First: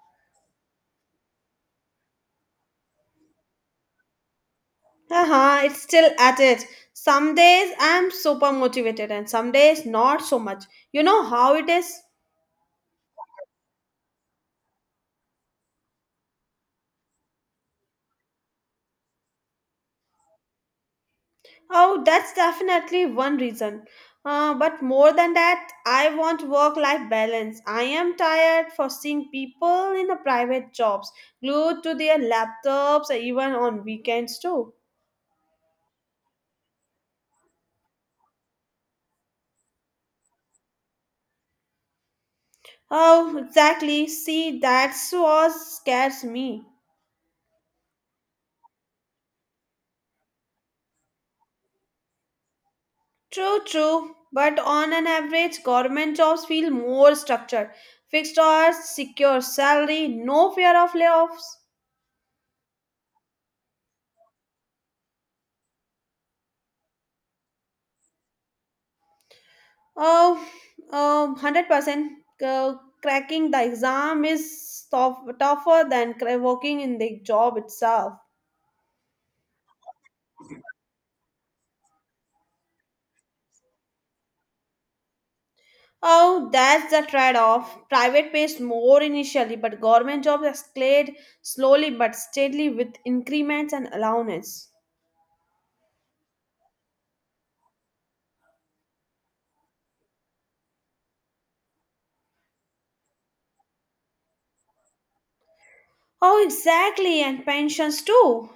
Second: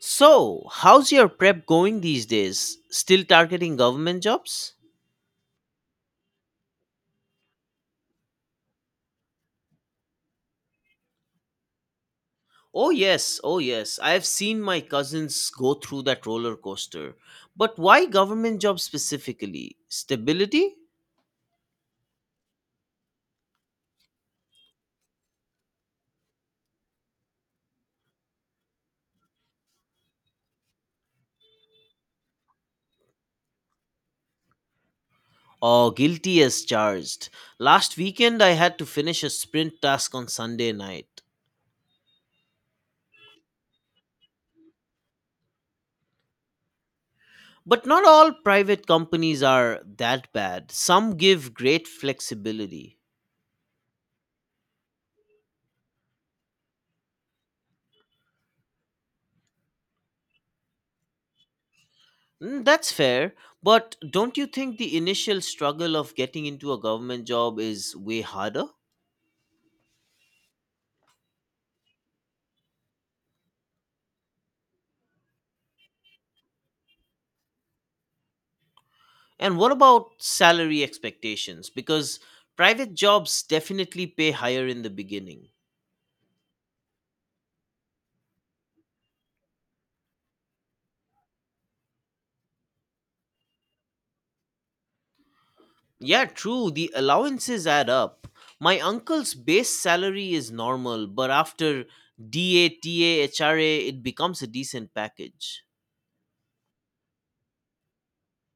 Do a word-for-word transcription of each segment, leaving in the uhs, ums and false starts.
So, how's your prep going these days? Still targeting government jobs? Uh huh. it's still at it. Some days I'm super motivated and some days not so much. You know how it is? Oh, yes, oh, yes. I have seen my cousins go through that roller coaster. But why government jobs specifically? Stability? Oh, that's definitely one reason. Uh, but more than that, I want work life balance. I am tired for seeing people in a private jobs glued to their laptops even on weekends too. Oh, guilty as charged. Last weekend, I had to finish a sprint task on Sunday night. Oh, exactly. See, that's what scares me. But not all private companies are that bad. Some give great flexibility. True, true. But on an average, government jobs feel more structured. Fixed hours, secure salary, no fear of layoffs. Mm, That's fair, but don't you think the initial struggle of getting into a government job is way harder? Oh, um, one hundred percent. Uh, cracking the exam is tough, tougher than cra- working in the job itself. And what about salary expectations? Because private jobs definitely pay higher in the beginning. Oh, that's the trade off. Private pays more initially, but government jobs escalate slowly but steadily with increments and allowance. Yeah, true, the allowances add up. My uncle's base salary is normal, but after D A T A H R A, it becomes a decent package. Oh, exactly, and pensions too.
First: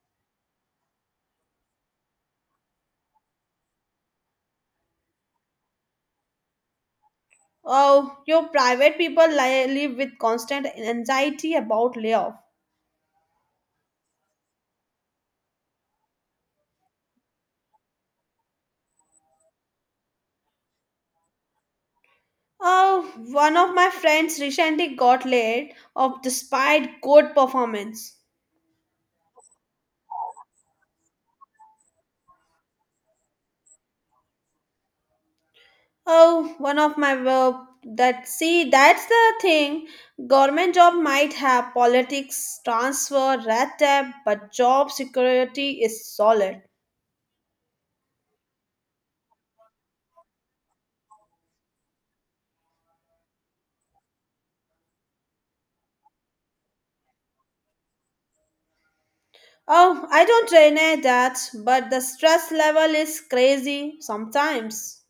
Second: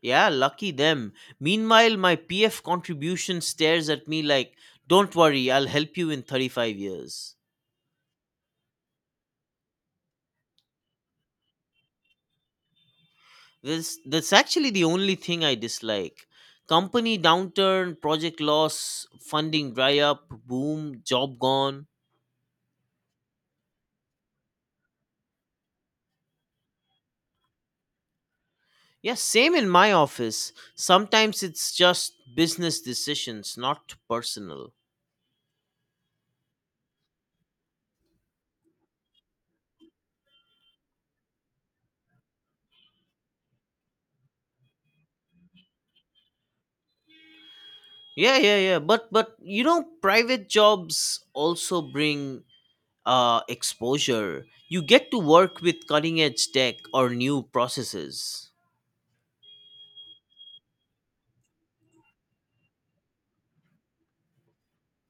Yeah, lucky them. Meanwhile, my P F contribution stares at me like, don't worry, I'll help you in thirty-five years. Oh, your private people li- live with constant anxiety about layoff. This, that's actually the only thing I dislike. Company downturn, project loss, funding dry up, boom, job gone. Oh, one of my friends recently got laid off despite good performance. Yeah, same in my office. Sometimes it's just business decisions, not personal. Oh, one of my work that see that's the thing. Government job might have politics, transfer, red tape, but job security is solid. Yeah, yeah, yeah. But but you know, private jobs also bring uh, exposure. You get to work with cutting edge tech or new processes. Oh, I don't deny that, but the stress level is crazy sometimes.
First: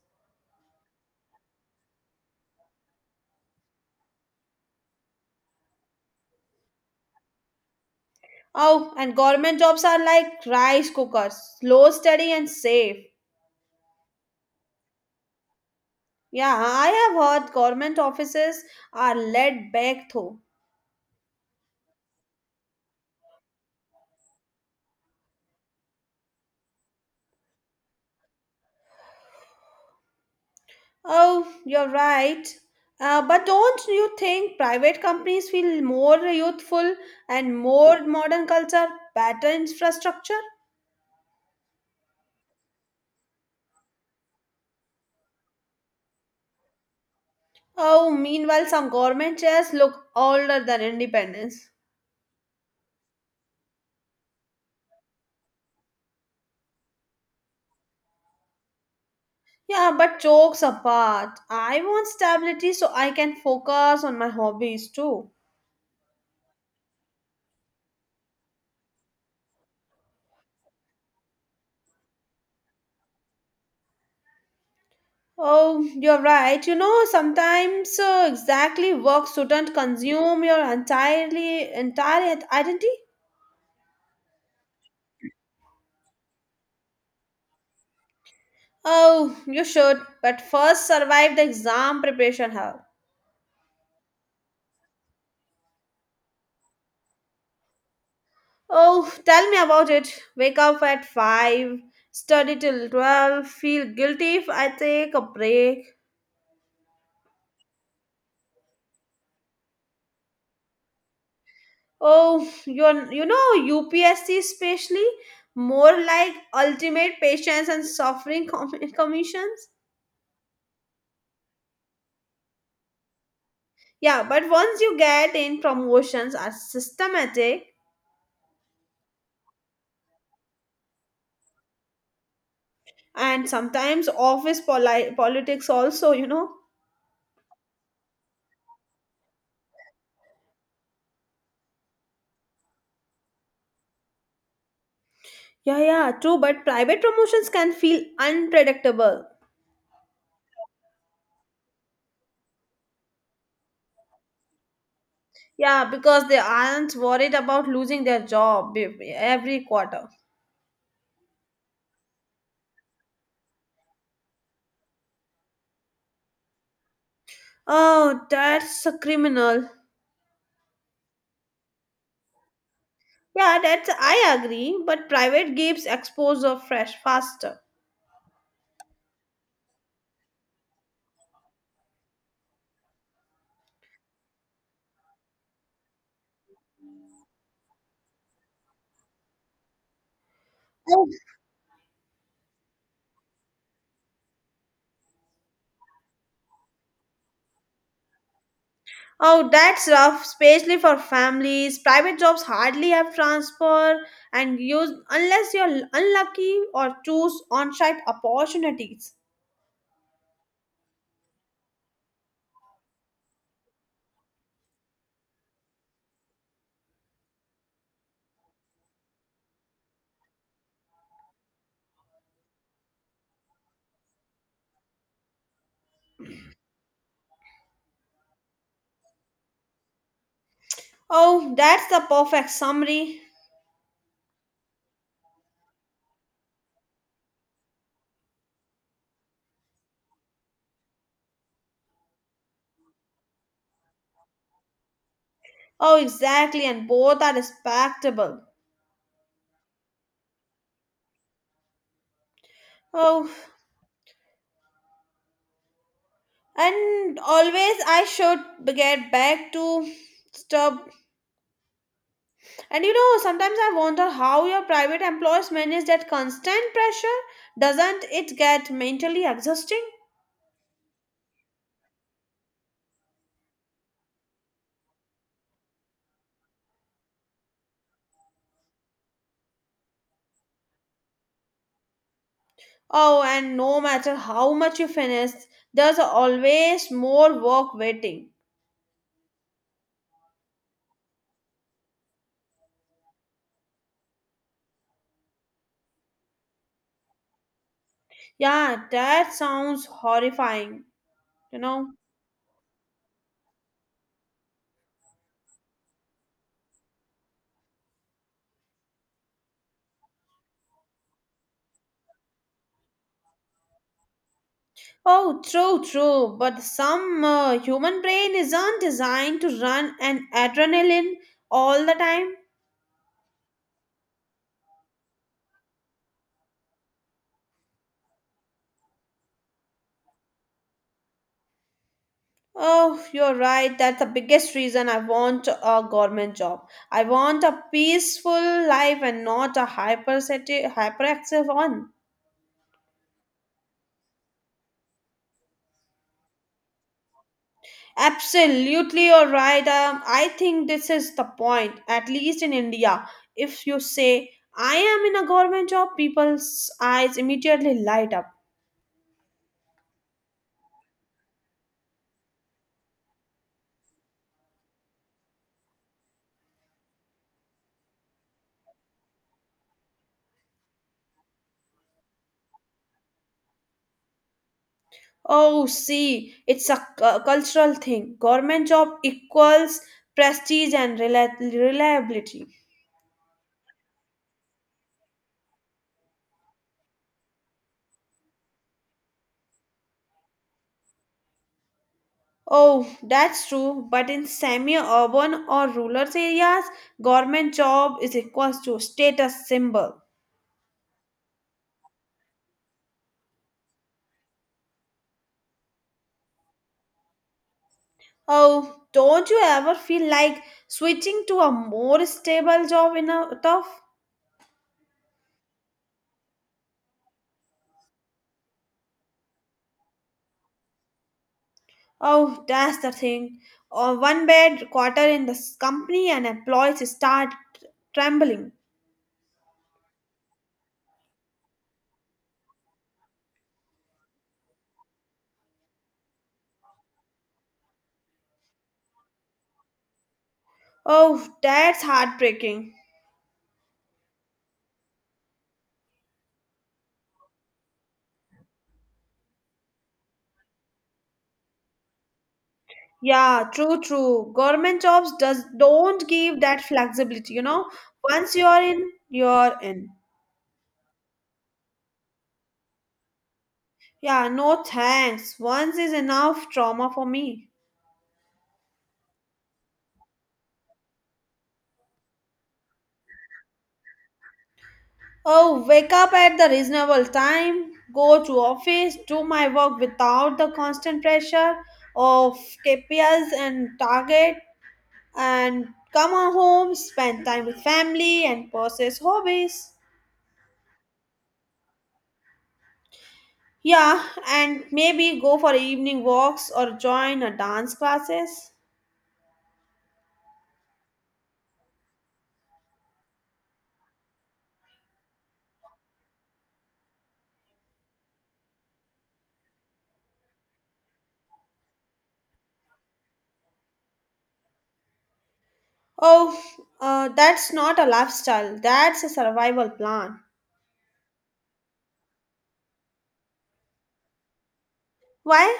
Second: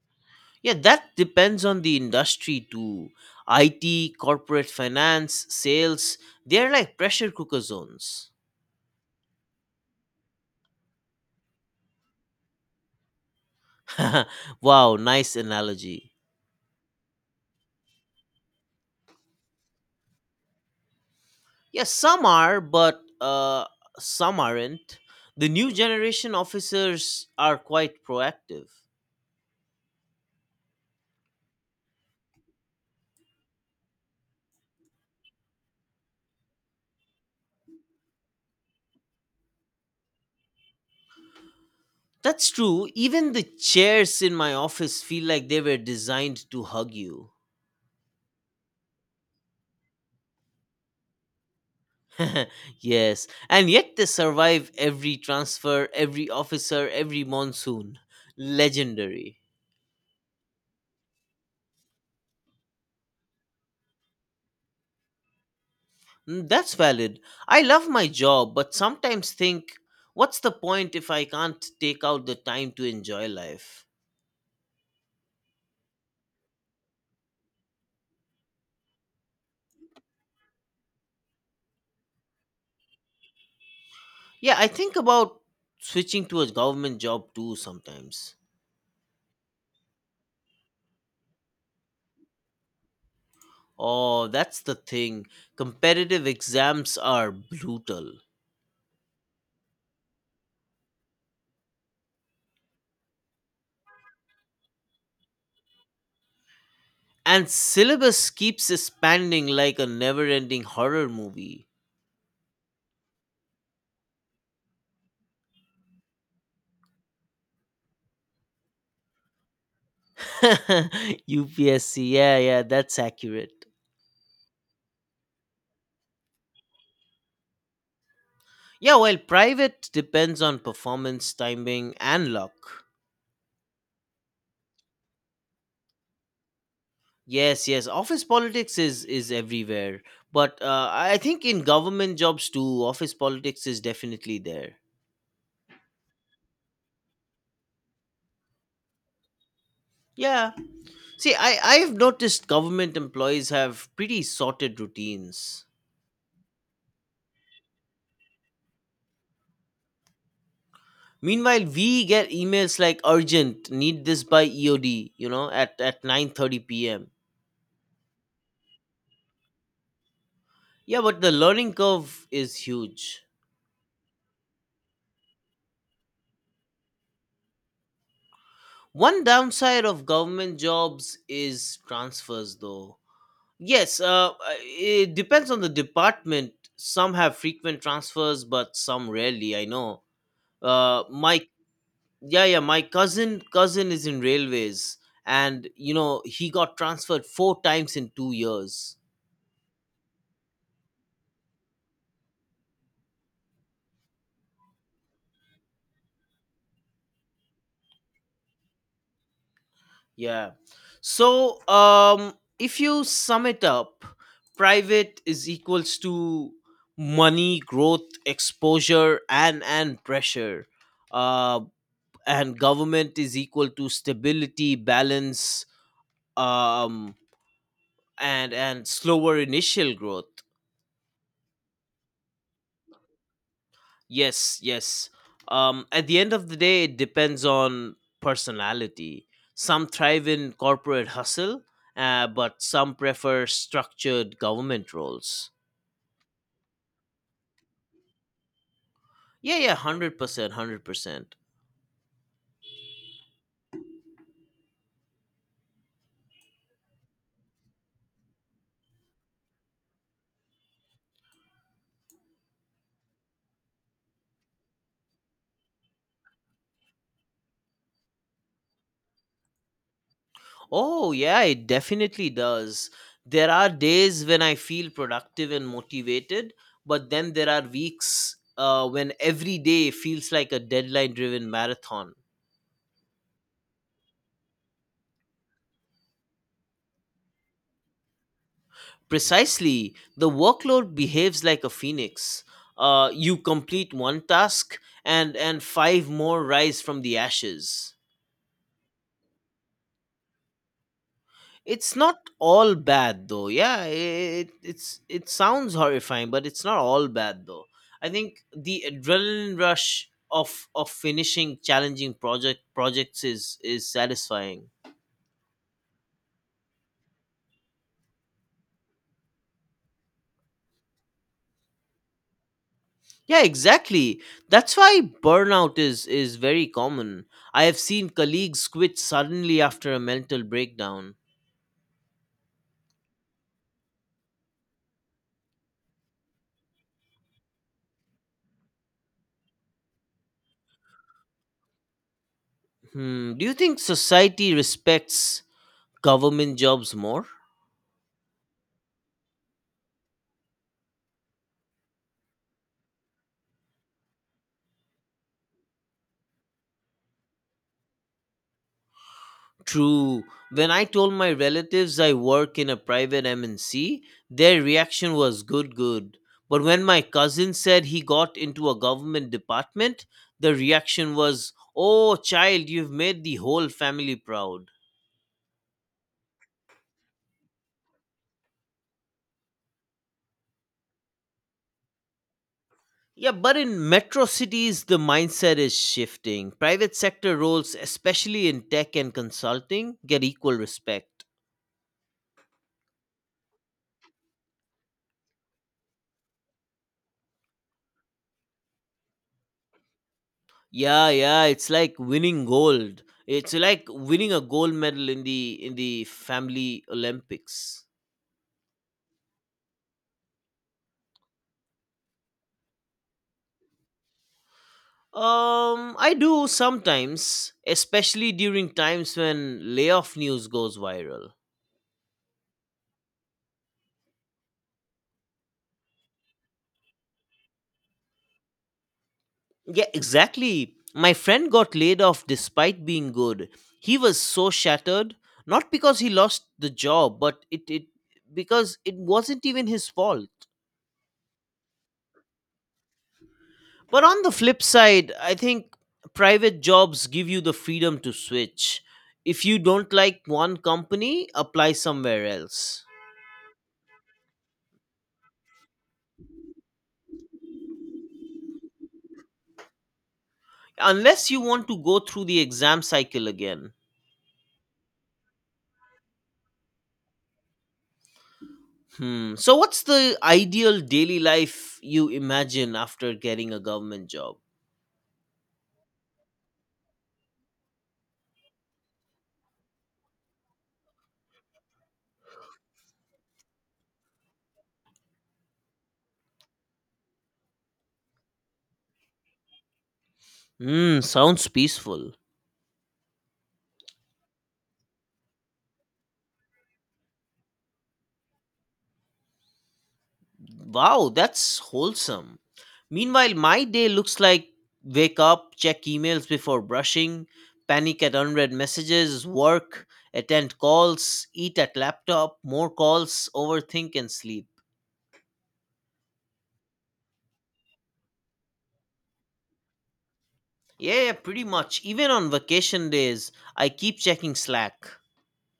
Yeah, that depends on the industry too. I T, corporate finance, sales, they're like pressure cooker zones. Oh, and government jobs are like rice cookers, slow, steady, and safe. Wow, nice analogy. Yeah, I have heard government offices are laid back though. Yeah, some are, but uh, some aren't. The new generation officers are quite proactive. Oh, you're right. Uh, but don't you think private companies feel more youthful and more modern culture, better infrastructure? That's true. Even the chairs in my office feel like they were designed to hug you. Oh, meanwhile, some government chairs look older than independence. Yes, and yet they survive every transfer, every officer, every monsoon. Legendary. Yeah, but jokes apart, I want stability so I can focus on my hobbies too. Mm, That's valid. I love my job, but sometimes think, what's the point if I can't take out the time to enjoy life? Oh, you're right. You know, sometimes uh, exactly work shouldn't consume your entirely entire identity. Yeah, I think about switching to a government job too sometimes. Oh, you should, but first survive the exam preparation hell. Oh, that's the thing. Competitive exams are brutal. Oh, tell me about it. Wake up at five, study till twelve, feel guilty if I take a break. And syllabus keeps expanding like a never ending horror movie. Oh, you're, you know, U P S C especially, more like ultimate patience and suffering com- commissions. U P S C, yeah, yeah, that's accurate. Yeah, but once you get in, promotions are systematic Yeah, well, private depends on performance, timing, and luck. and sometimes office poli- politics also, you know. Yes, yes, office politics is is everywhere, but uh, I think in government jobs too, office politics is definitely there. Yeah, yeah, true, but private promotions can feel unpredictable. Yeah, see, I I've noticed government employees have pretty sorted routines. Yeah, because they aren't worried about losing their job be- every quarter. Meanwhile, we get emails like urgent, need this by E O D, you know, at at nine thirty p m. Oh, that's a criminal. Yeah, but the learning curve is huge. Yeah, that's I agree, but private gives exposure fresh faster. One downside of government jobs is transfers, though. Yes, uh, uh, it depends on the department. Some have frequent transfers, but some rarely. I know. Uh, my yeah, yeah, my cousin cousin is in railways, and you know he got transferred four times in two years. Oh, that's rough, especially for families. Private jobs hardly have transfer and use unless you're unlucky or choose on site opportunities. Yeah. So, um, if you sum it up, private is equals to money, growth, exposure, and and pressure. Uh, and government is equal to stability, balance, um, and and slower initial growth. Oh, that's the perfect summary. Yes, yes. Um, at the end of the day, it depends on personality. Some thrive in corporate hustle, uh, but some prefer structured government roles. Oh, exactly, and both are respectable. Yeah, yeah, one hundred percent, one hundred percent. Oh, and always I should get back to stuff. And you know, sometimes I wonder how your private employers manage that constant pressure. Doesn't it get mentally exhausting? Oh, yeah, it definitely does. There are days when I feel productive and motivated, but then there are weeks uh, when every day feels like a deadline driven marathon. Oh, and no matter how much you finish, there's always more work waiting. Precisely, the workload behaves like a phoenix. Uh, you complete one task, and and five more rise from the ashes. Yeah, that sounds horrifying, you know. It's not all bad though. Yeah, it it's it sounds horrifying, but it's not all bad though. I think the adrenaline rush of of finishing challenging project projects is is satisfying. Oh, true, true. But some uh, human brain isn't designed to run an adrenaline all the time. Yeah, exactly. That's why burnout is is very common. I have seen colleagues quit suddenly after a mental breakdown. Oh, you're right. That's the biggest reason I want a government job. I want a peaceful life and not a hyper hyperactive one. Hmm, do you think society respects government jobs more? Absolutely, you're right. Um, I think this is the point, at least in India. If you say, I am in a government job, people's eyes immediately light up. True. When I told my relatives I work in a private M N C, their reaction was good good. But when my cousin said he got into a government department, the reaction was, "Oh, child, you've made the whole family proud." Oh, see, it's a cu- cultural thing. Government job equals prestige and rela- reliability. Yeah, but in metro cities, the mindset is shifting. Private sector roles, especially in tech and consulting, get equal respect. Oh, that's true. But in semi-urban or rural areas, government job is equals to status symbol. Yeah, yeah, it's like winning gold. It's like winning a gold medal in the in the family Olympics. Oh, don't you ever feel like switching to a more stable job in a tough? Um, I do sometimes, especially during times when layoff news goes viral. Oh, that's the thing. Oh, one bad quarter in this company and employees start trembling. Yeah, exactly. My friend got laid off despite being good. He was so shattered, not because he lost the job, but it, it because it wasn't even his fault. Oh, that's heartbreaking. But on the flip side, I think private jobs give you the freedom to switch. If you don't like one company, apply somewhere else. Yeah, true, true. Government jobs does don't give that flexibility, you know. Once you're in, you're in. Unless you want to go through the exam cycle again. Yeah, no thanks. Once is enough trauma for me. Hmm. So what's the ideal daily life you imagine after getting a government job? Oh, wake up at the reasonable time, go to office, do my work without the constant pressure of K P Is and target, and come on home, spend time with family and pursue hobbies. Mm, sounds peaceful. Yeah, and maybe go for evening walks or join a dance classes. Wow, that's wholesome. Meanwhile, my day looks like wake up, check emails before brushing, panic at unread messages, work, attend calls, eat at laptop, more calls, overthink and sleep. Oh, uh, that's not a lifestyle. That's a survival plan. Yeah, yeah, pretty much. Even on vacation days, I keep checking Slack Why?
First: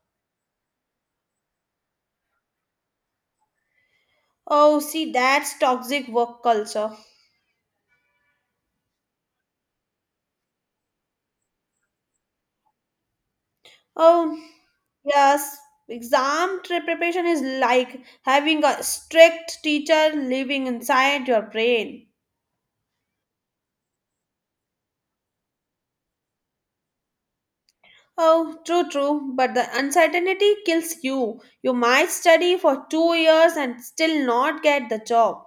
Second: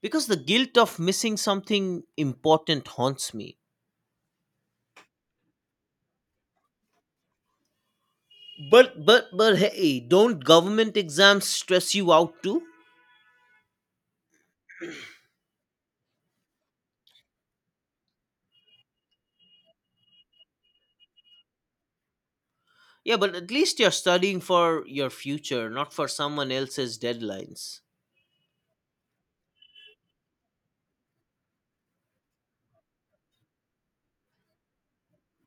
because the guilt of missing something important haunts me. Oh, see, that's toxic work culture. But but but hey, don't government exams stress you out too? Oh, yes. Exam tra- preparation is like having a strict teacher living inside your brain. Yeah, but at least you're studying for your future, not for someone else's deadlines. Oh, true, true. But the uncertainty kills you. You might study for two years and still not get the job.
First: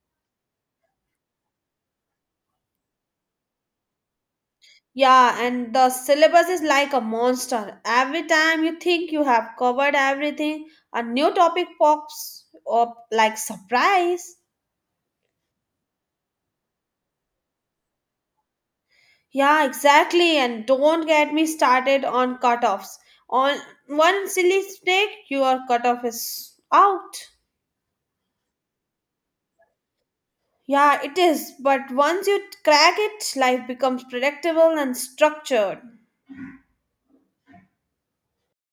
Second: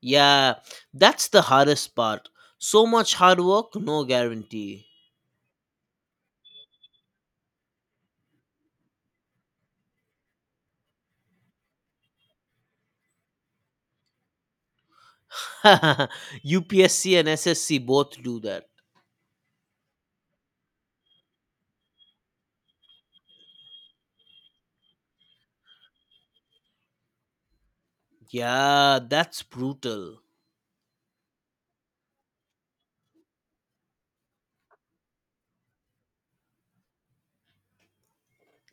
Yeah, that's the hardest part. So much hard work, no guarantee. Yeah, and the syllabus is like a monster. Every time you think you have covered everything, a new topic pops up like surprise. U P S C and S S C both do that. Yeah, exactly. And don't get me started on cutoffs. On one silly snake, your cutoff is out. Yeah, that's brutal. Yeah, it is. But once you crack it, life becomes predictable and structured.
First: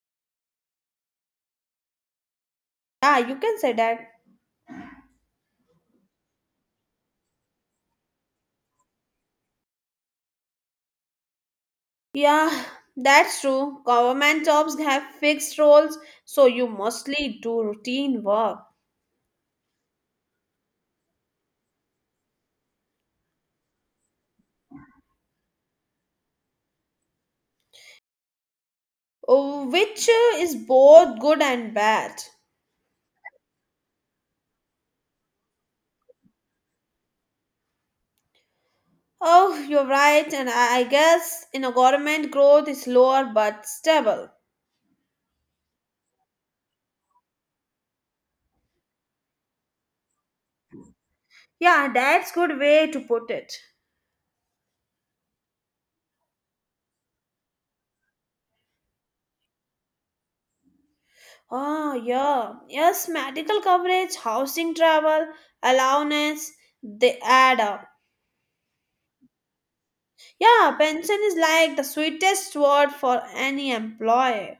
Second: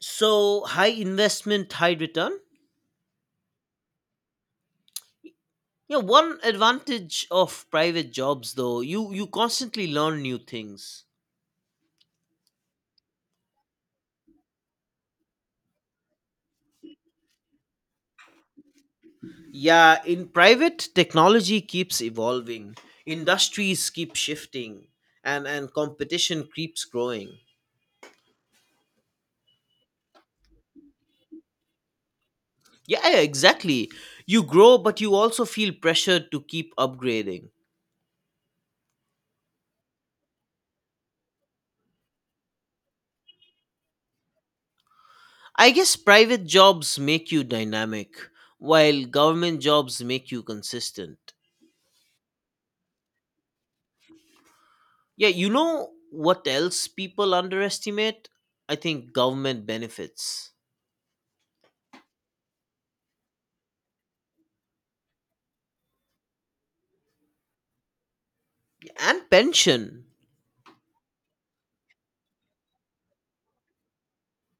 So, high investment, high return? Yeah, you can say that. Yeah, one advantage of private jobs though, you you constantly learn new things. Yeah, that's true. Government jobs have fixed roles, so you mostly do routine work, Yeah, in private, technology keeps evolving, industries keep shifting, and, and competition keeps growing. uh, which uh, is both good and bad. Yeah, yeah, exactly. You grow, but you also feel pressured to keep upgrading. Oh, you're right, and I I guess in a government growth is lower but stable. I guess private jobs make you dynamic, while government jobs make you consistent. Yeah, that's good way to put it. Yeah, you know what else people underestimate? I think government benefits Oh, yeah. Yes, medical coverage, housing, travel, allowance, they add up. and pension. Yeah, pension is like the sweetest word for any employee.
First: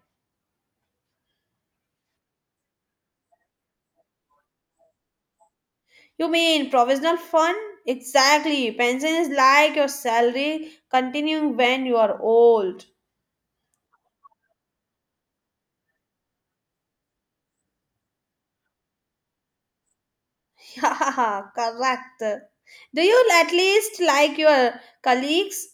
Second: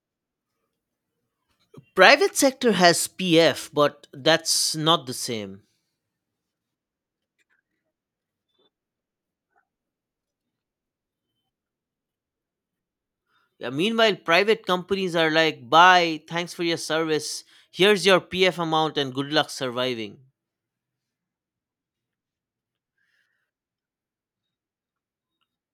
Private sector has P F, but that's not the same. You mean provisional fund? Exactly. Pension is like your salary continuing when you are old. Yeah, meanwhile, private companies are like, bye, thanks for your service. Here's your P F amount and good luck surviving. Correct. Do you at least like your colleagues?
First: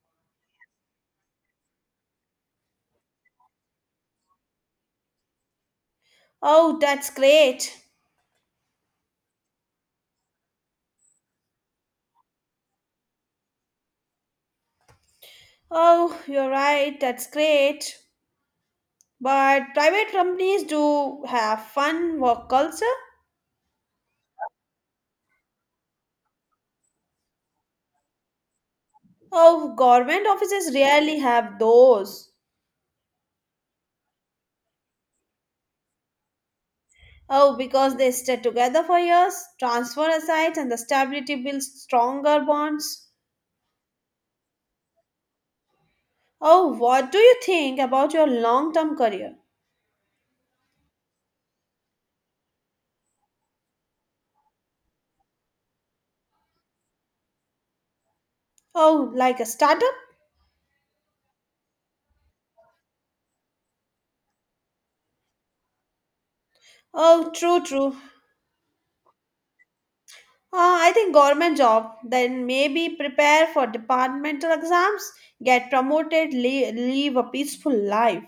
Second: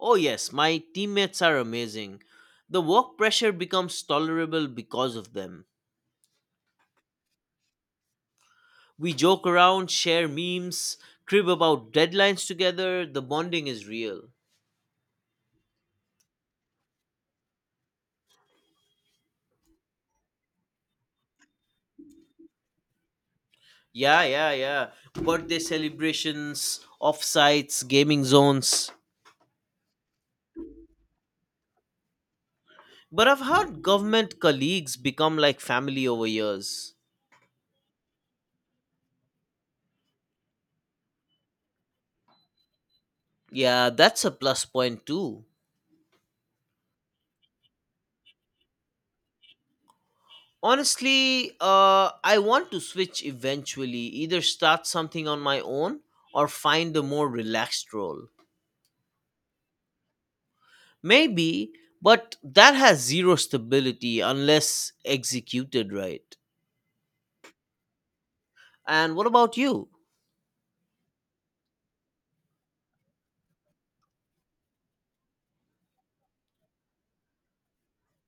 Oh, yes, my teammates are amazing. The work pressure becomes tolerable because of them. Oh, that's great. We joke around, share memes, crib about deadlines together. The bonding is real. Oh, you're right. That's great. But private companies do have fun work culture. Yeah, yeah, yeah. Birthday celebrations, offsites, gaming zones. Oh, government offices rarely have those. But I've heard government colleagues become like family over years. Oh, because they stay together for years, transfer aside, and the stability builds stronger bonds. Yeah, that's a plus point too. Oh, what do you think about your long term career? Honestly, uh, I want to switch eventually, either start something on my own or find a more relaxed role. Oh, like a startup? Maybe, but that has zero stability unless executed right. Oh, true, true. And what about you? Uh, I think government job, then maybe prepare for departmental exams, get promoted, leave, live a peaceful life.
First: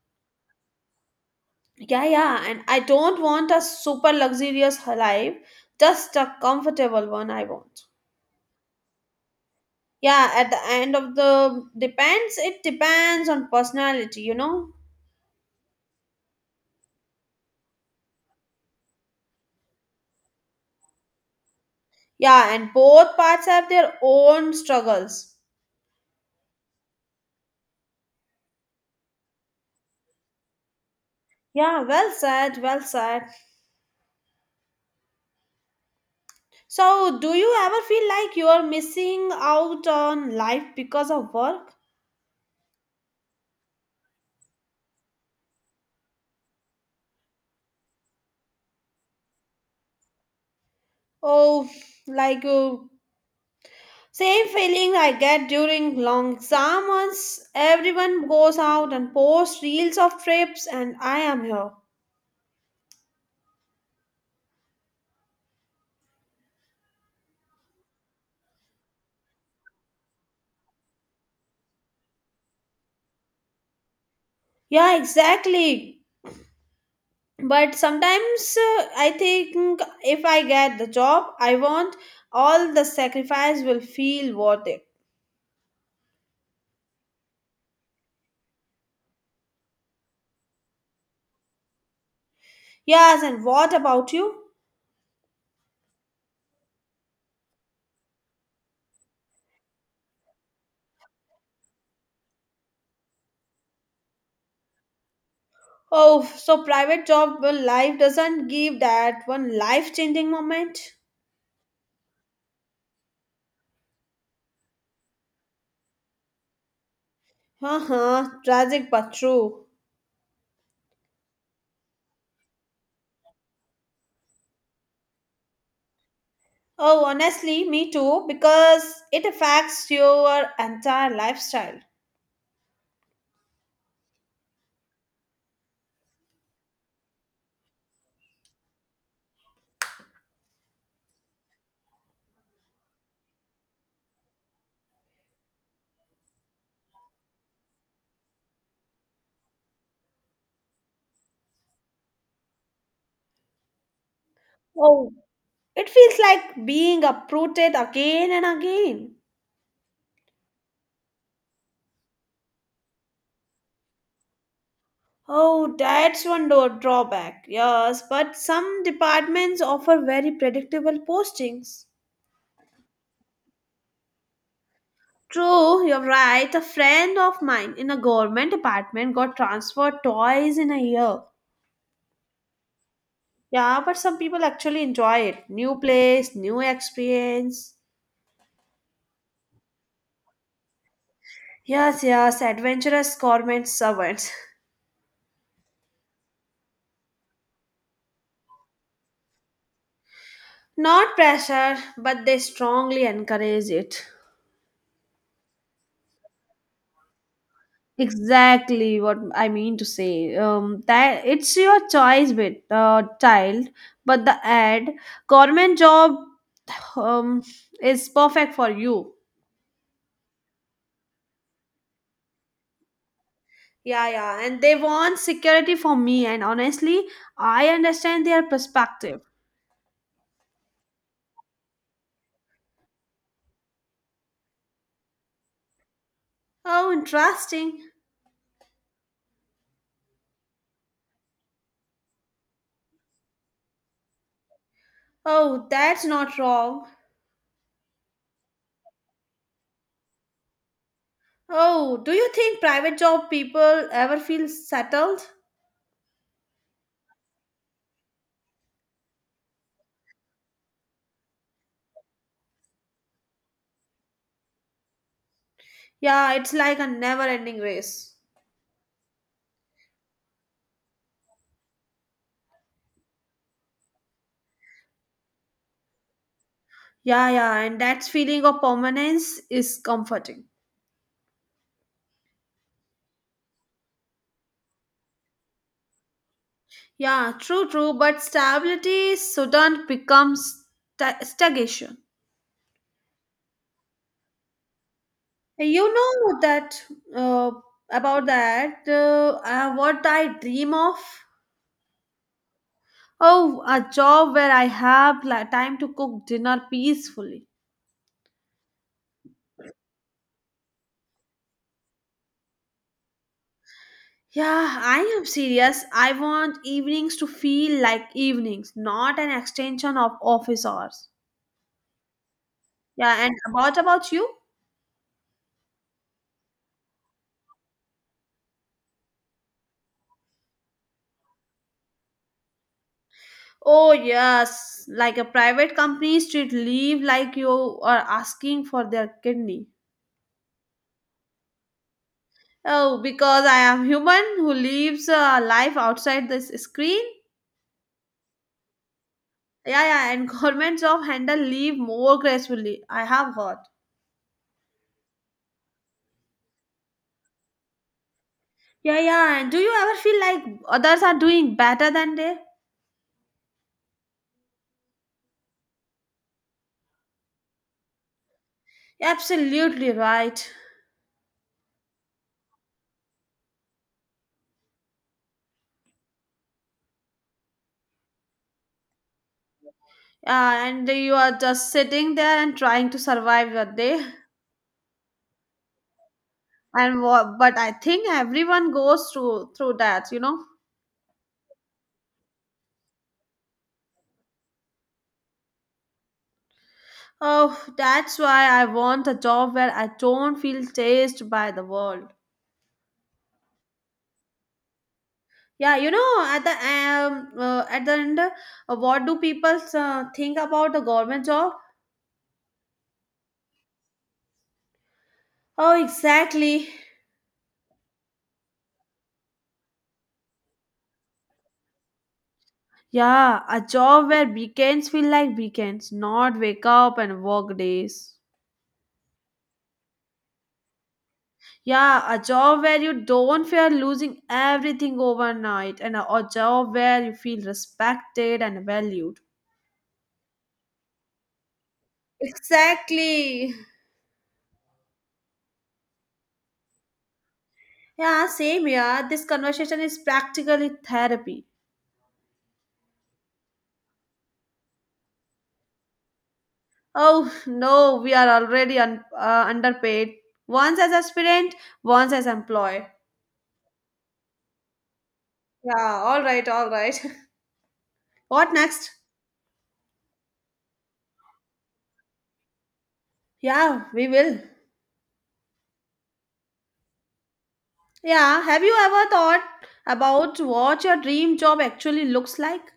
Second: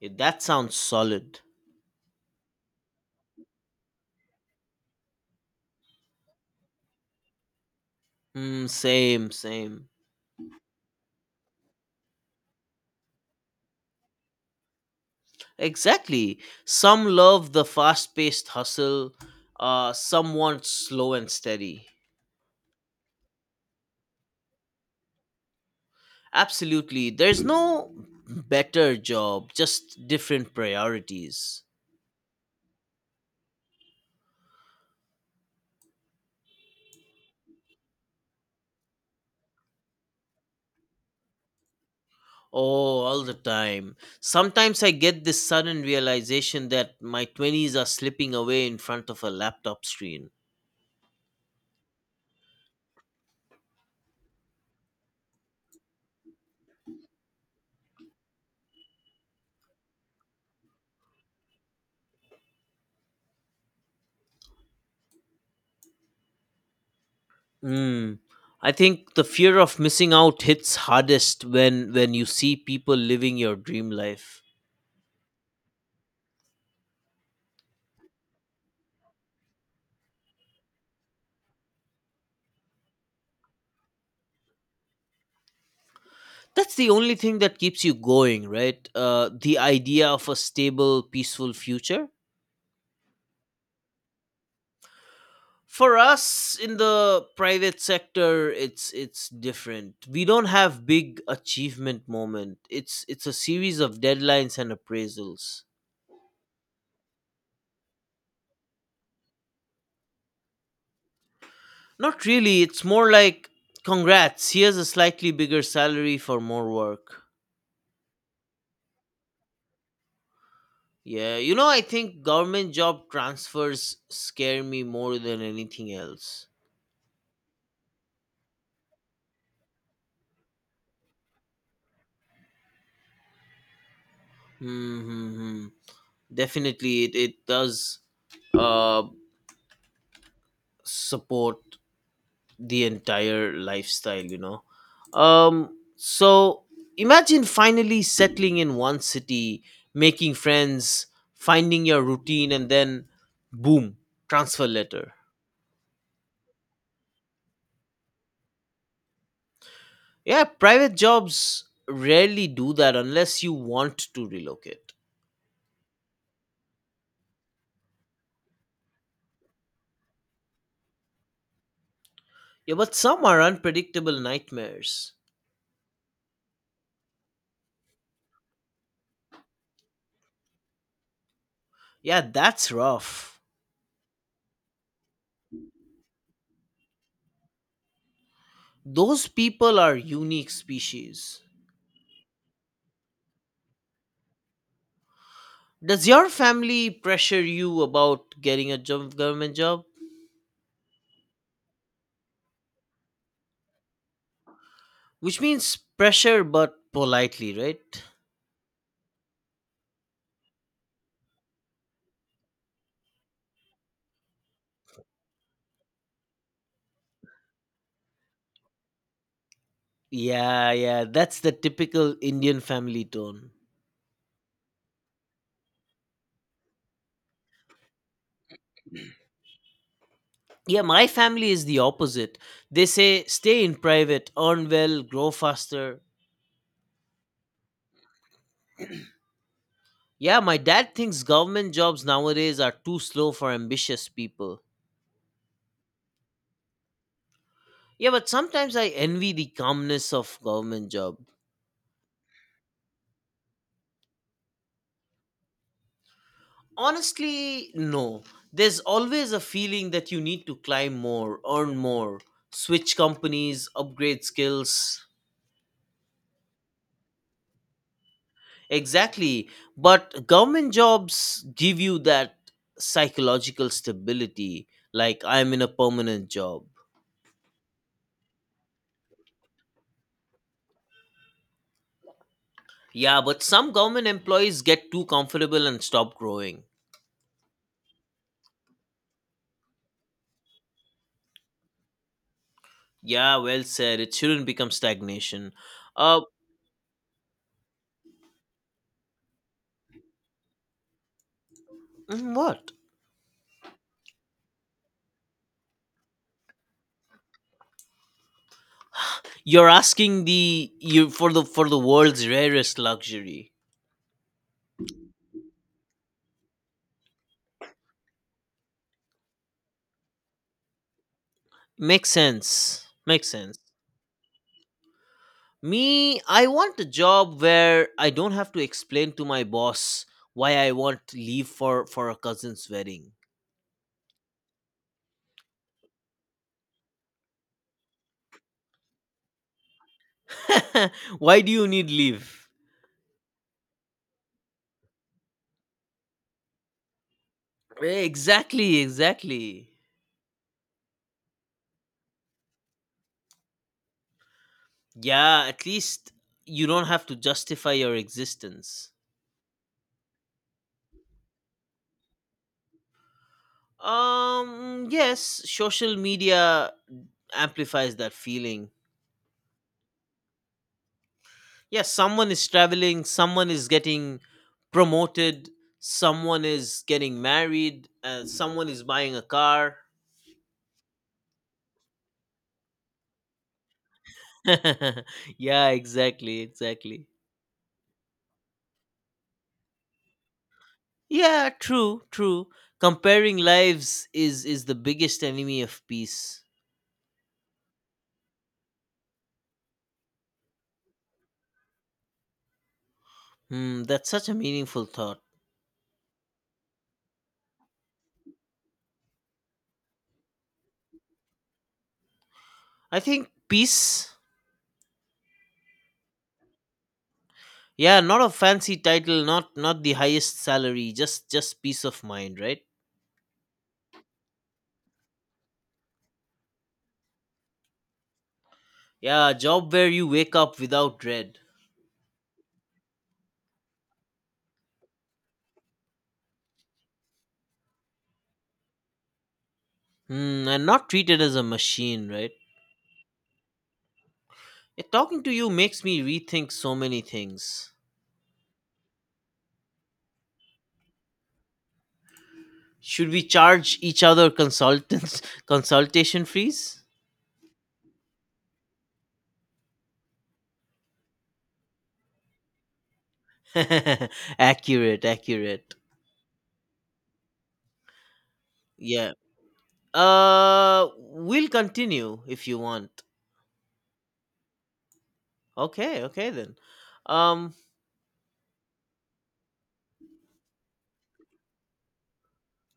Yeah, that sounds solid. Yeah, yeah, and I don't want a super luxurious life, just a comfortable one I want. Mm, same, same. Yeah, at the end of the depends, it depends on personality, you know. Exactly. Some love the fast paced hustle, uh, some want slow and steady. Yeah, and both parts have their own struggles. Absolutely. There's no better job, just different priorities. Yeah, well said, well said. So, do you ever feel like you are missing out on life because of work? Oh, all the time. Sometimes I get this sudden realization that my twenties are slipping away in front of a laptop screen. Oh, like uh, same feeling I get during long exam months. Everyone goes out and posts reels of trips, and I am here. Mm. I think the fear of missing out hits hardest when when you see people living your dream life. Yeah, exactly. But sometimes uh, I think if I get the job I want, all the sacrifice will feel worth it. That's the only thing that keeps you going, right? Uh, the idea of a stable peaceful future Yes, and what about you? for us in the private sector, it's it's different. We don't have big achievement moment. It's it's a series of deadlines and appraisals. Oh, so private job well, life doesn't give that one life changing moment? Not really, it's more like, congrats, here's a slightly bigger salary for more work. Uh-huh, tragic but true. Yeah, you know, I think government job transfers scare me more than anything else. Oh, honestly, me too, because it affects your entire lifestyle. Hmm, hmm, hmm. Definitely it, it does uh support the entire lifestyle, you know. Um so imagine finally settling in one city, making friends, finding your routine, and then boom, transfer Oh, letter. it feels like being uprooted again and again. Yeah, private jobs rarely do that unless you want to relocate. Oh, that's one door drawback, yes, but some departments offer very predictable postings. Yeah, but some are unpredictable nightmares. True, you're right. A friend of mine in a government apartment got transferred twice in a year. Yeah, that's rough. Yeah, but some people actually enjoy it. New place, new experience. Those people are unique species. Yes, yes, adventurous government servants. Does your family pressure you about getting a job, government job? Not pressure, but they strongly encourage it. Which means pressure, but politely, right? Exactly what I mean to say. Um, that it's your choice with uh, child, but the ad government job um, is perfect for you. Yeah, yeah, that's the typical Indian family tone. Yeah, yeah. And they want security for me. And honestly, I understand their perspective. Yeah, my family is the opposite. They say stay in private, earn well, grow faster. Oh, interesting. Yeah, my dad thinks government jobs nowadays are too slow for ambitious people. Oh, that's not wrong. Yeah, but sometimes I envy the calmness of government job. Oh, do you think private job people ever feel settled? Honestly, no. There's always a feeling that you need to climb more, earn more, switch companies, upgrade skills. Yeah, it's like a never ending race. Exactly. But government jobs give you that psychological stability, like I'm in a permanent job. Yeah, yeah. And that feeling of permanence is comforting. Yeah, but some government employees get too comfortable and stop growing. Yeah, true, true. But stability shouldn't become sta- stagnation. Yeah, well said. It shouldn't become stagnation. You Uh, know that uh, about that, uh, uh, what I dream of? mm, what? Oh, a job where I have li- time to cook dinner peacefully. You're asking the you for the for the world's rarest luxury. Yeah, I am serious. I want evenings to feel like evenings, not an extension of office hours. Makes sense. Yeah, Makes and sense. about about you? Me, I want a job where I don't have to explain to my boss why I want leave for for a cousin's wedding. Oh yes, like a private companies should leave like you are asking for their kidney. Why do you need leave? Oh, because I am human who lives a life outside this screen. Exactly, exactly. Yeah, yeah, and governments of handle leave more gracefully. I have heard. Yeah, at least you don't have to justify your existence. Yeah, yeah, and do you ever feel like others are doing better than they? Um, yes, social media amplifies that feeling. Absolutely right. Yes, someone is traveling, someone is getting promoted, someone is getting married, uh, someone is buying a car. Yeah, and you are just sitting there and trying to survive your day. Yeah, exactly, And exactly. wha- but I think everyone goes through through that, you know. Yeah, true, true. Comparing lives is is the biggest enemy of peace. Oh, that's why I want a job where I don't feel chased by the world. Hmm, that's such a meaningful thought. Yeah, you know, at the um, uh, at the end, uh, what do people uh, think about the government job? I think peace. Oh, exactly. Yeah, not a fancy title, not not the highest salary, just just peace of mind, right? Yeah, a job where weekends feel like weekends, not wake up and work days. Yeah, a job where you wake up without dread. Yeah, a job where you don't fear losing everything overnight, and a, a job where you feel respected and valued. Hmm, and not treated as a machine, right? Exactly. Yeah, talking to you makes me rethink so many things. Yeah, same here. This conversation is practically therapy. Should we charge each other consultants consultation fees? Oh no, we are already un- uh, underpaid. Once as aspirant, once as employed. Accurate, accurate. Yeah, all right, all right. what next? Yeah. Uh, we'll continue if you want. Yeah, we will. Okay, okay then. Um, Yeah, have you ever thought about what your dream job actually looks like?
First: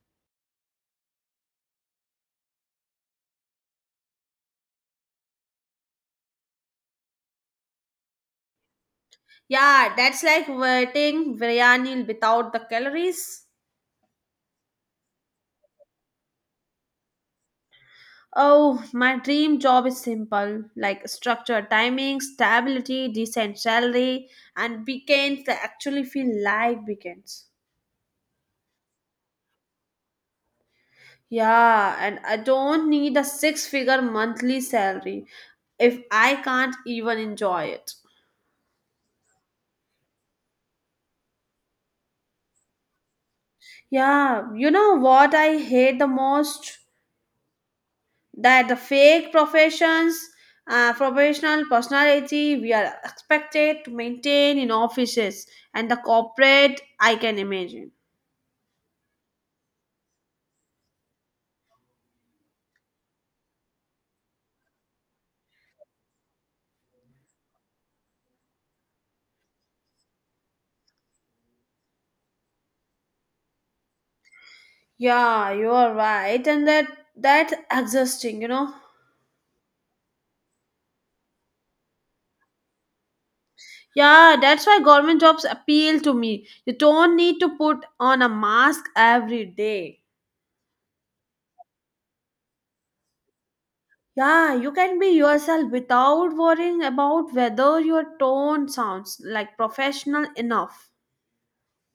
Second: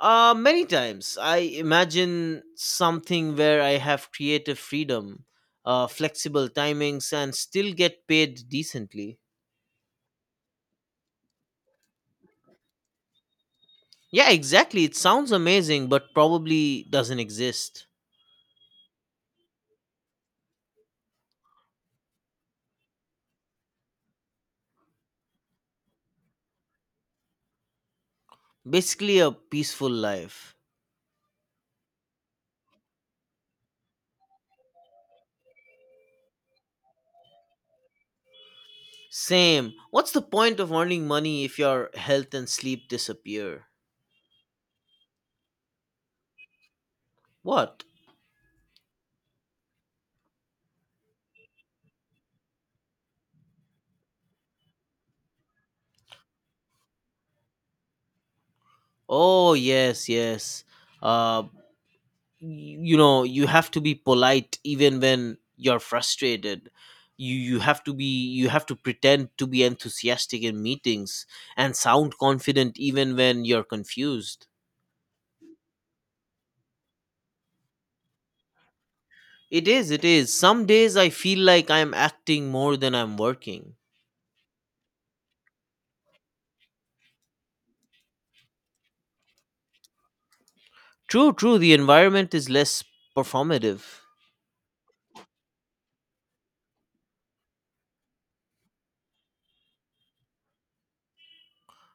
uh, Many times I imagine something where I have creative freedom, uh, flexible timings, and still get paid decently. Yeah, that's like waiting biryani without the calories. Yeah, exactly. It sounds amazing, but probably doesn't exist. Oh, my dream job is simple like structure, timing, stability, decent salary, and weekends that actually feel like weekends. Basically, a peaceful life. Yeah, and I don't need a six figure monthly salary if I can't even enjoy it. Same. What's the point of earning money if your health and sleep disappear? Yeah, you know what I hate the most? What? That the fake professions, uh, professional personality we are expected to maintain in offices and the corporate, I can imagine. Oh, yes, yes. Uh, y- you know, you have to be polite even when you're frustrated. You, you have to be you have to pretend to be enthusiastic in meetings and sound confident even when you're confused. Yeah, you are right, and that that's exhausting, you know. It is, it is. Some days I feel like I'm acting more than I'm working. Yeah, that's why government jobs appeal to me. You don't need to put on a mask every day. True, true, the environment is less performative. Yeah, you can be yourself without worrying about whether your tone sounds like professional enough.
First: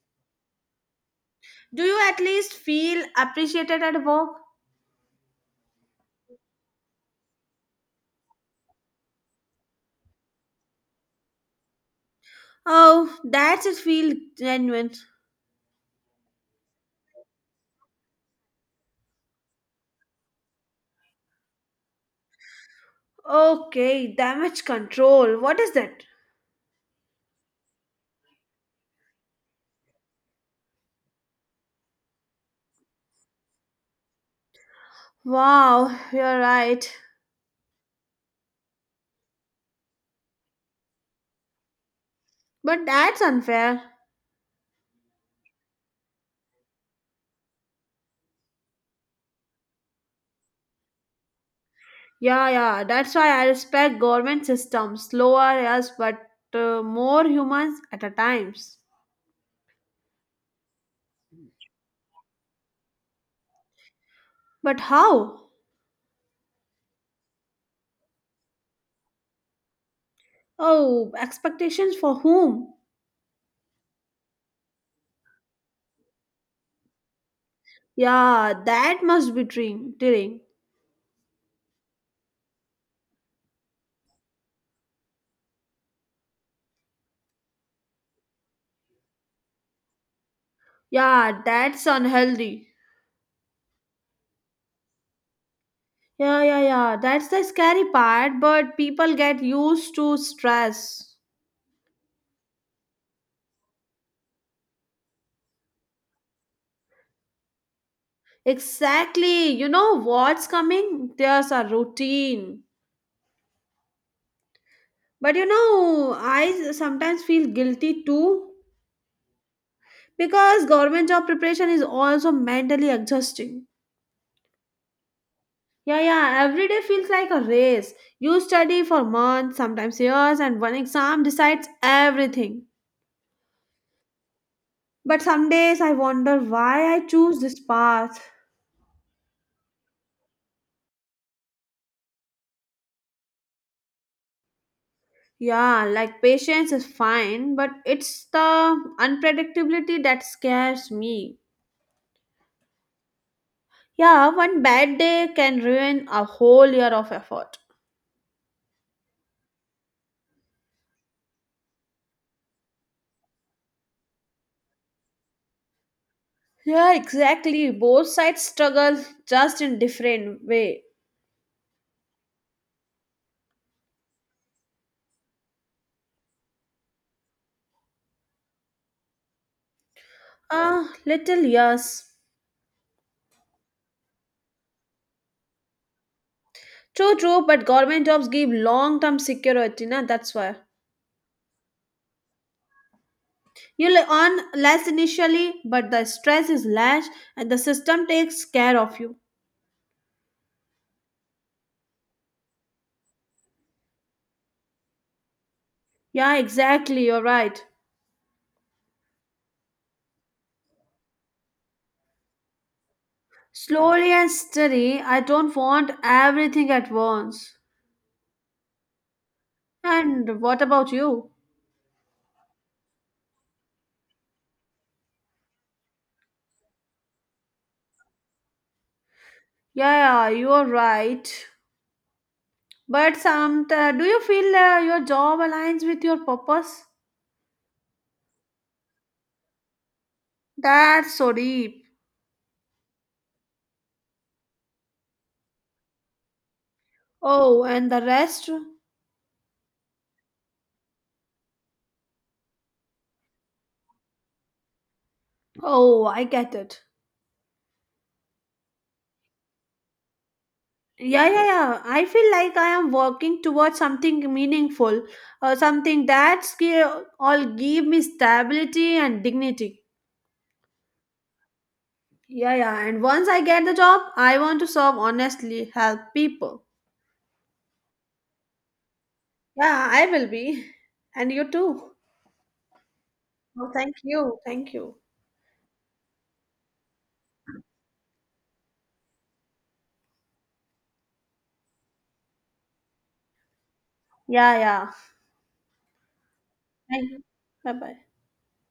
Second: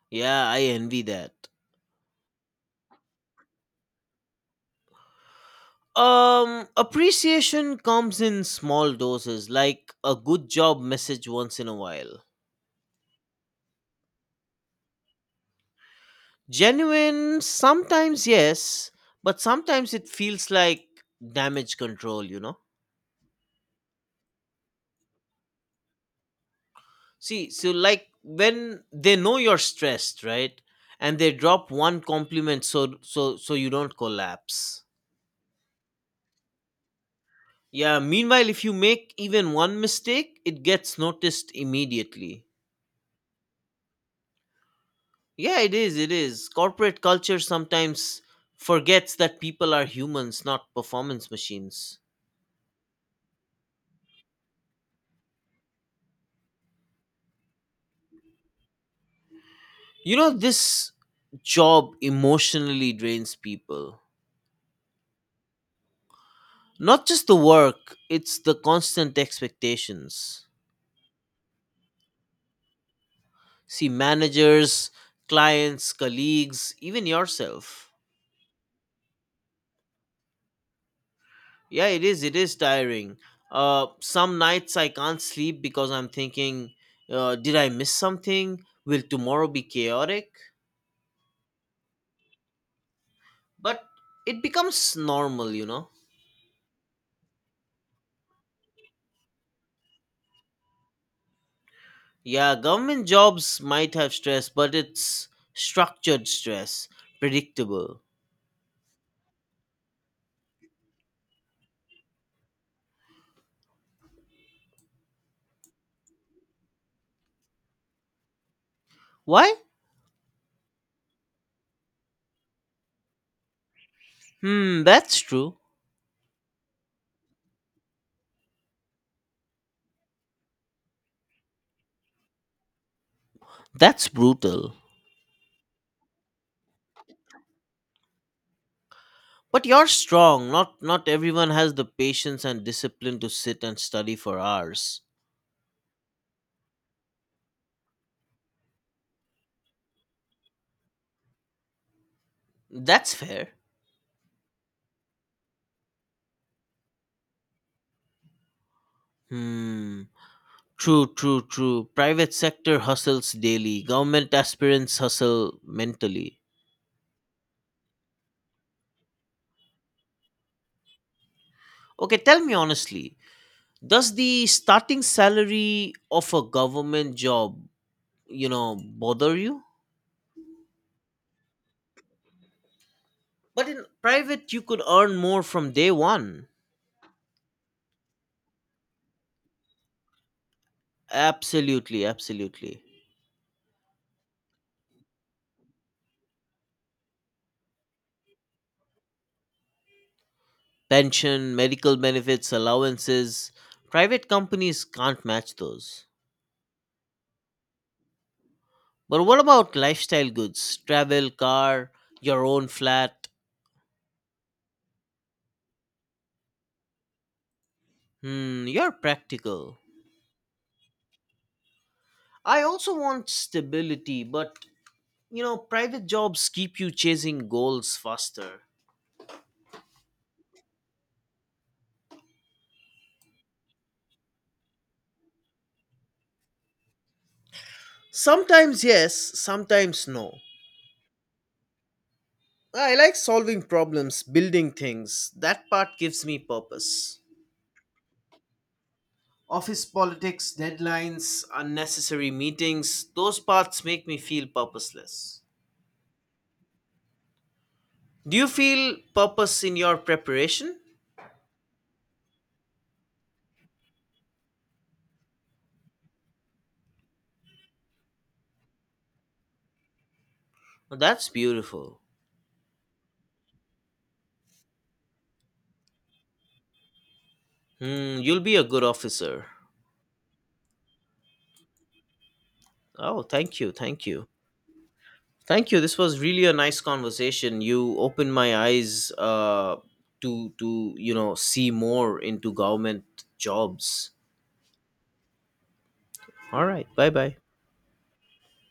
Yeah, I envy that. Do you at least feel appreciated at work? Um, appreciation comes in small doses, like a good job message once in a while. Oh, that's it feel genuine. Genuine, sometimes yes, but sometimes it feels like damage control, you know? Okay, damage control. What is that? See, so like when they know you're stressed, right? And they drop one compliment so so so you don't collapse. Wow, you're right. Yeah, meanwhile if you make even one mistake, it gets noticed immediately. But that's unfair. Yeah, it is, it is. Corporate culture sometimes forgets that people are humans, not performance machines. Yeah, yeah. That's why I respect government systems. Slower, yes, but uh, more humans at a times. You know this job emotionally drains people. But how? Not just the work, it's the constant expectations. Oh, expectations for whom? See managers, clients, colleagues, even yourself. Yeah, that must be dream, tearing. Yeah, it is. It is tiring. Uh, some nights I can't sleep because I'm thinking, uh, did I miss something? Will tomorrow be chaotic? Yeah, that's unhealthy. But it becomes normal, you know. Yeah, yeah, yeah. That's the scary part, but people get used to stress. Yeah, government jobs might have stress, but it's structured stress, predictable. Exactly. You know what's coming? There's a routine. But you know, I sometimes feel guilty too Why? because government job preparation is also mentally exhausting. Hmm, that's true. Yeah yeah every day feels like a race. You study for months sometimes years and one exam decides everything. That's brutal. But some days I wonder why I choose this path. But you're strong. Not not everyone has the patience and discipline to sit and study for hours. Yeah, like patience is fine but it's the unpredictability that scares me. That's fair. Yeah, one bad day can ruin a whole year of effort. Hmm. True, true, true. Private sector hustles daily. Government aspirants hustle mentally. Yeah, exactly both sides struggle just in different way. Okay, tell me honestly, does the starting salary of a government job, you know, bother you? Ah, little yes. But in private you could earn more from day one. True, true, but government jobs give long-term security, na? That's why. Absolutely, absolutely. You'll earn less initially, but the stress is less and the system takes care of you. Pension, medical benefits, allowances. Private companies can't match those. Yeah, exactly, you're right. But what about lifestyle goods? Travel, car, your own flat? Slowly and steady, I don't want everything at once. Hmm, you're practical. And what about you? I also want stability, but you know, private jobs keep you chasing goals faster. Yeah, yeah, you're right. But some, uh, do you feel uh, your job aligns with your purpose? Sometimes yes, sometimes no. That's so deep. I like solving problems, building things. That part gives me purpose. Oh, and the rest? Office politics, deadlines, unnecessary meetings, those parts make me feel purposeless. Oh, I get it. Do you feel purpose in your preparation? Yeah, yeah, yeah. I feel like I am working towards something meaningful, uh, something that's gi- all give me stability and dignity. Oh, that's beautiful. Yeah, yeah. And once I get the job, I want to serve honestly, help people. Hmm, you'll be a good officer. Yeah, I will be. And you too. Oh, thank Oh, you, thank thank you. you. Thank you. Thank you. This was really a nice conversation. You opened my eyes uh, to to you know see more into government jobs. Yeah, yeah. All right. Bye Thank you. bye. Bye bye.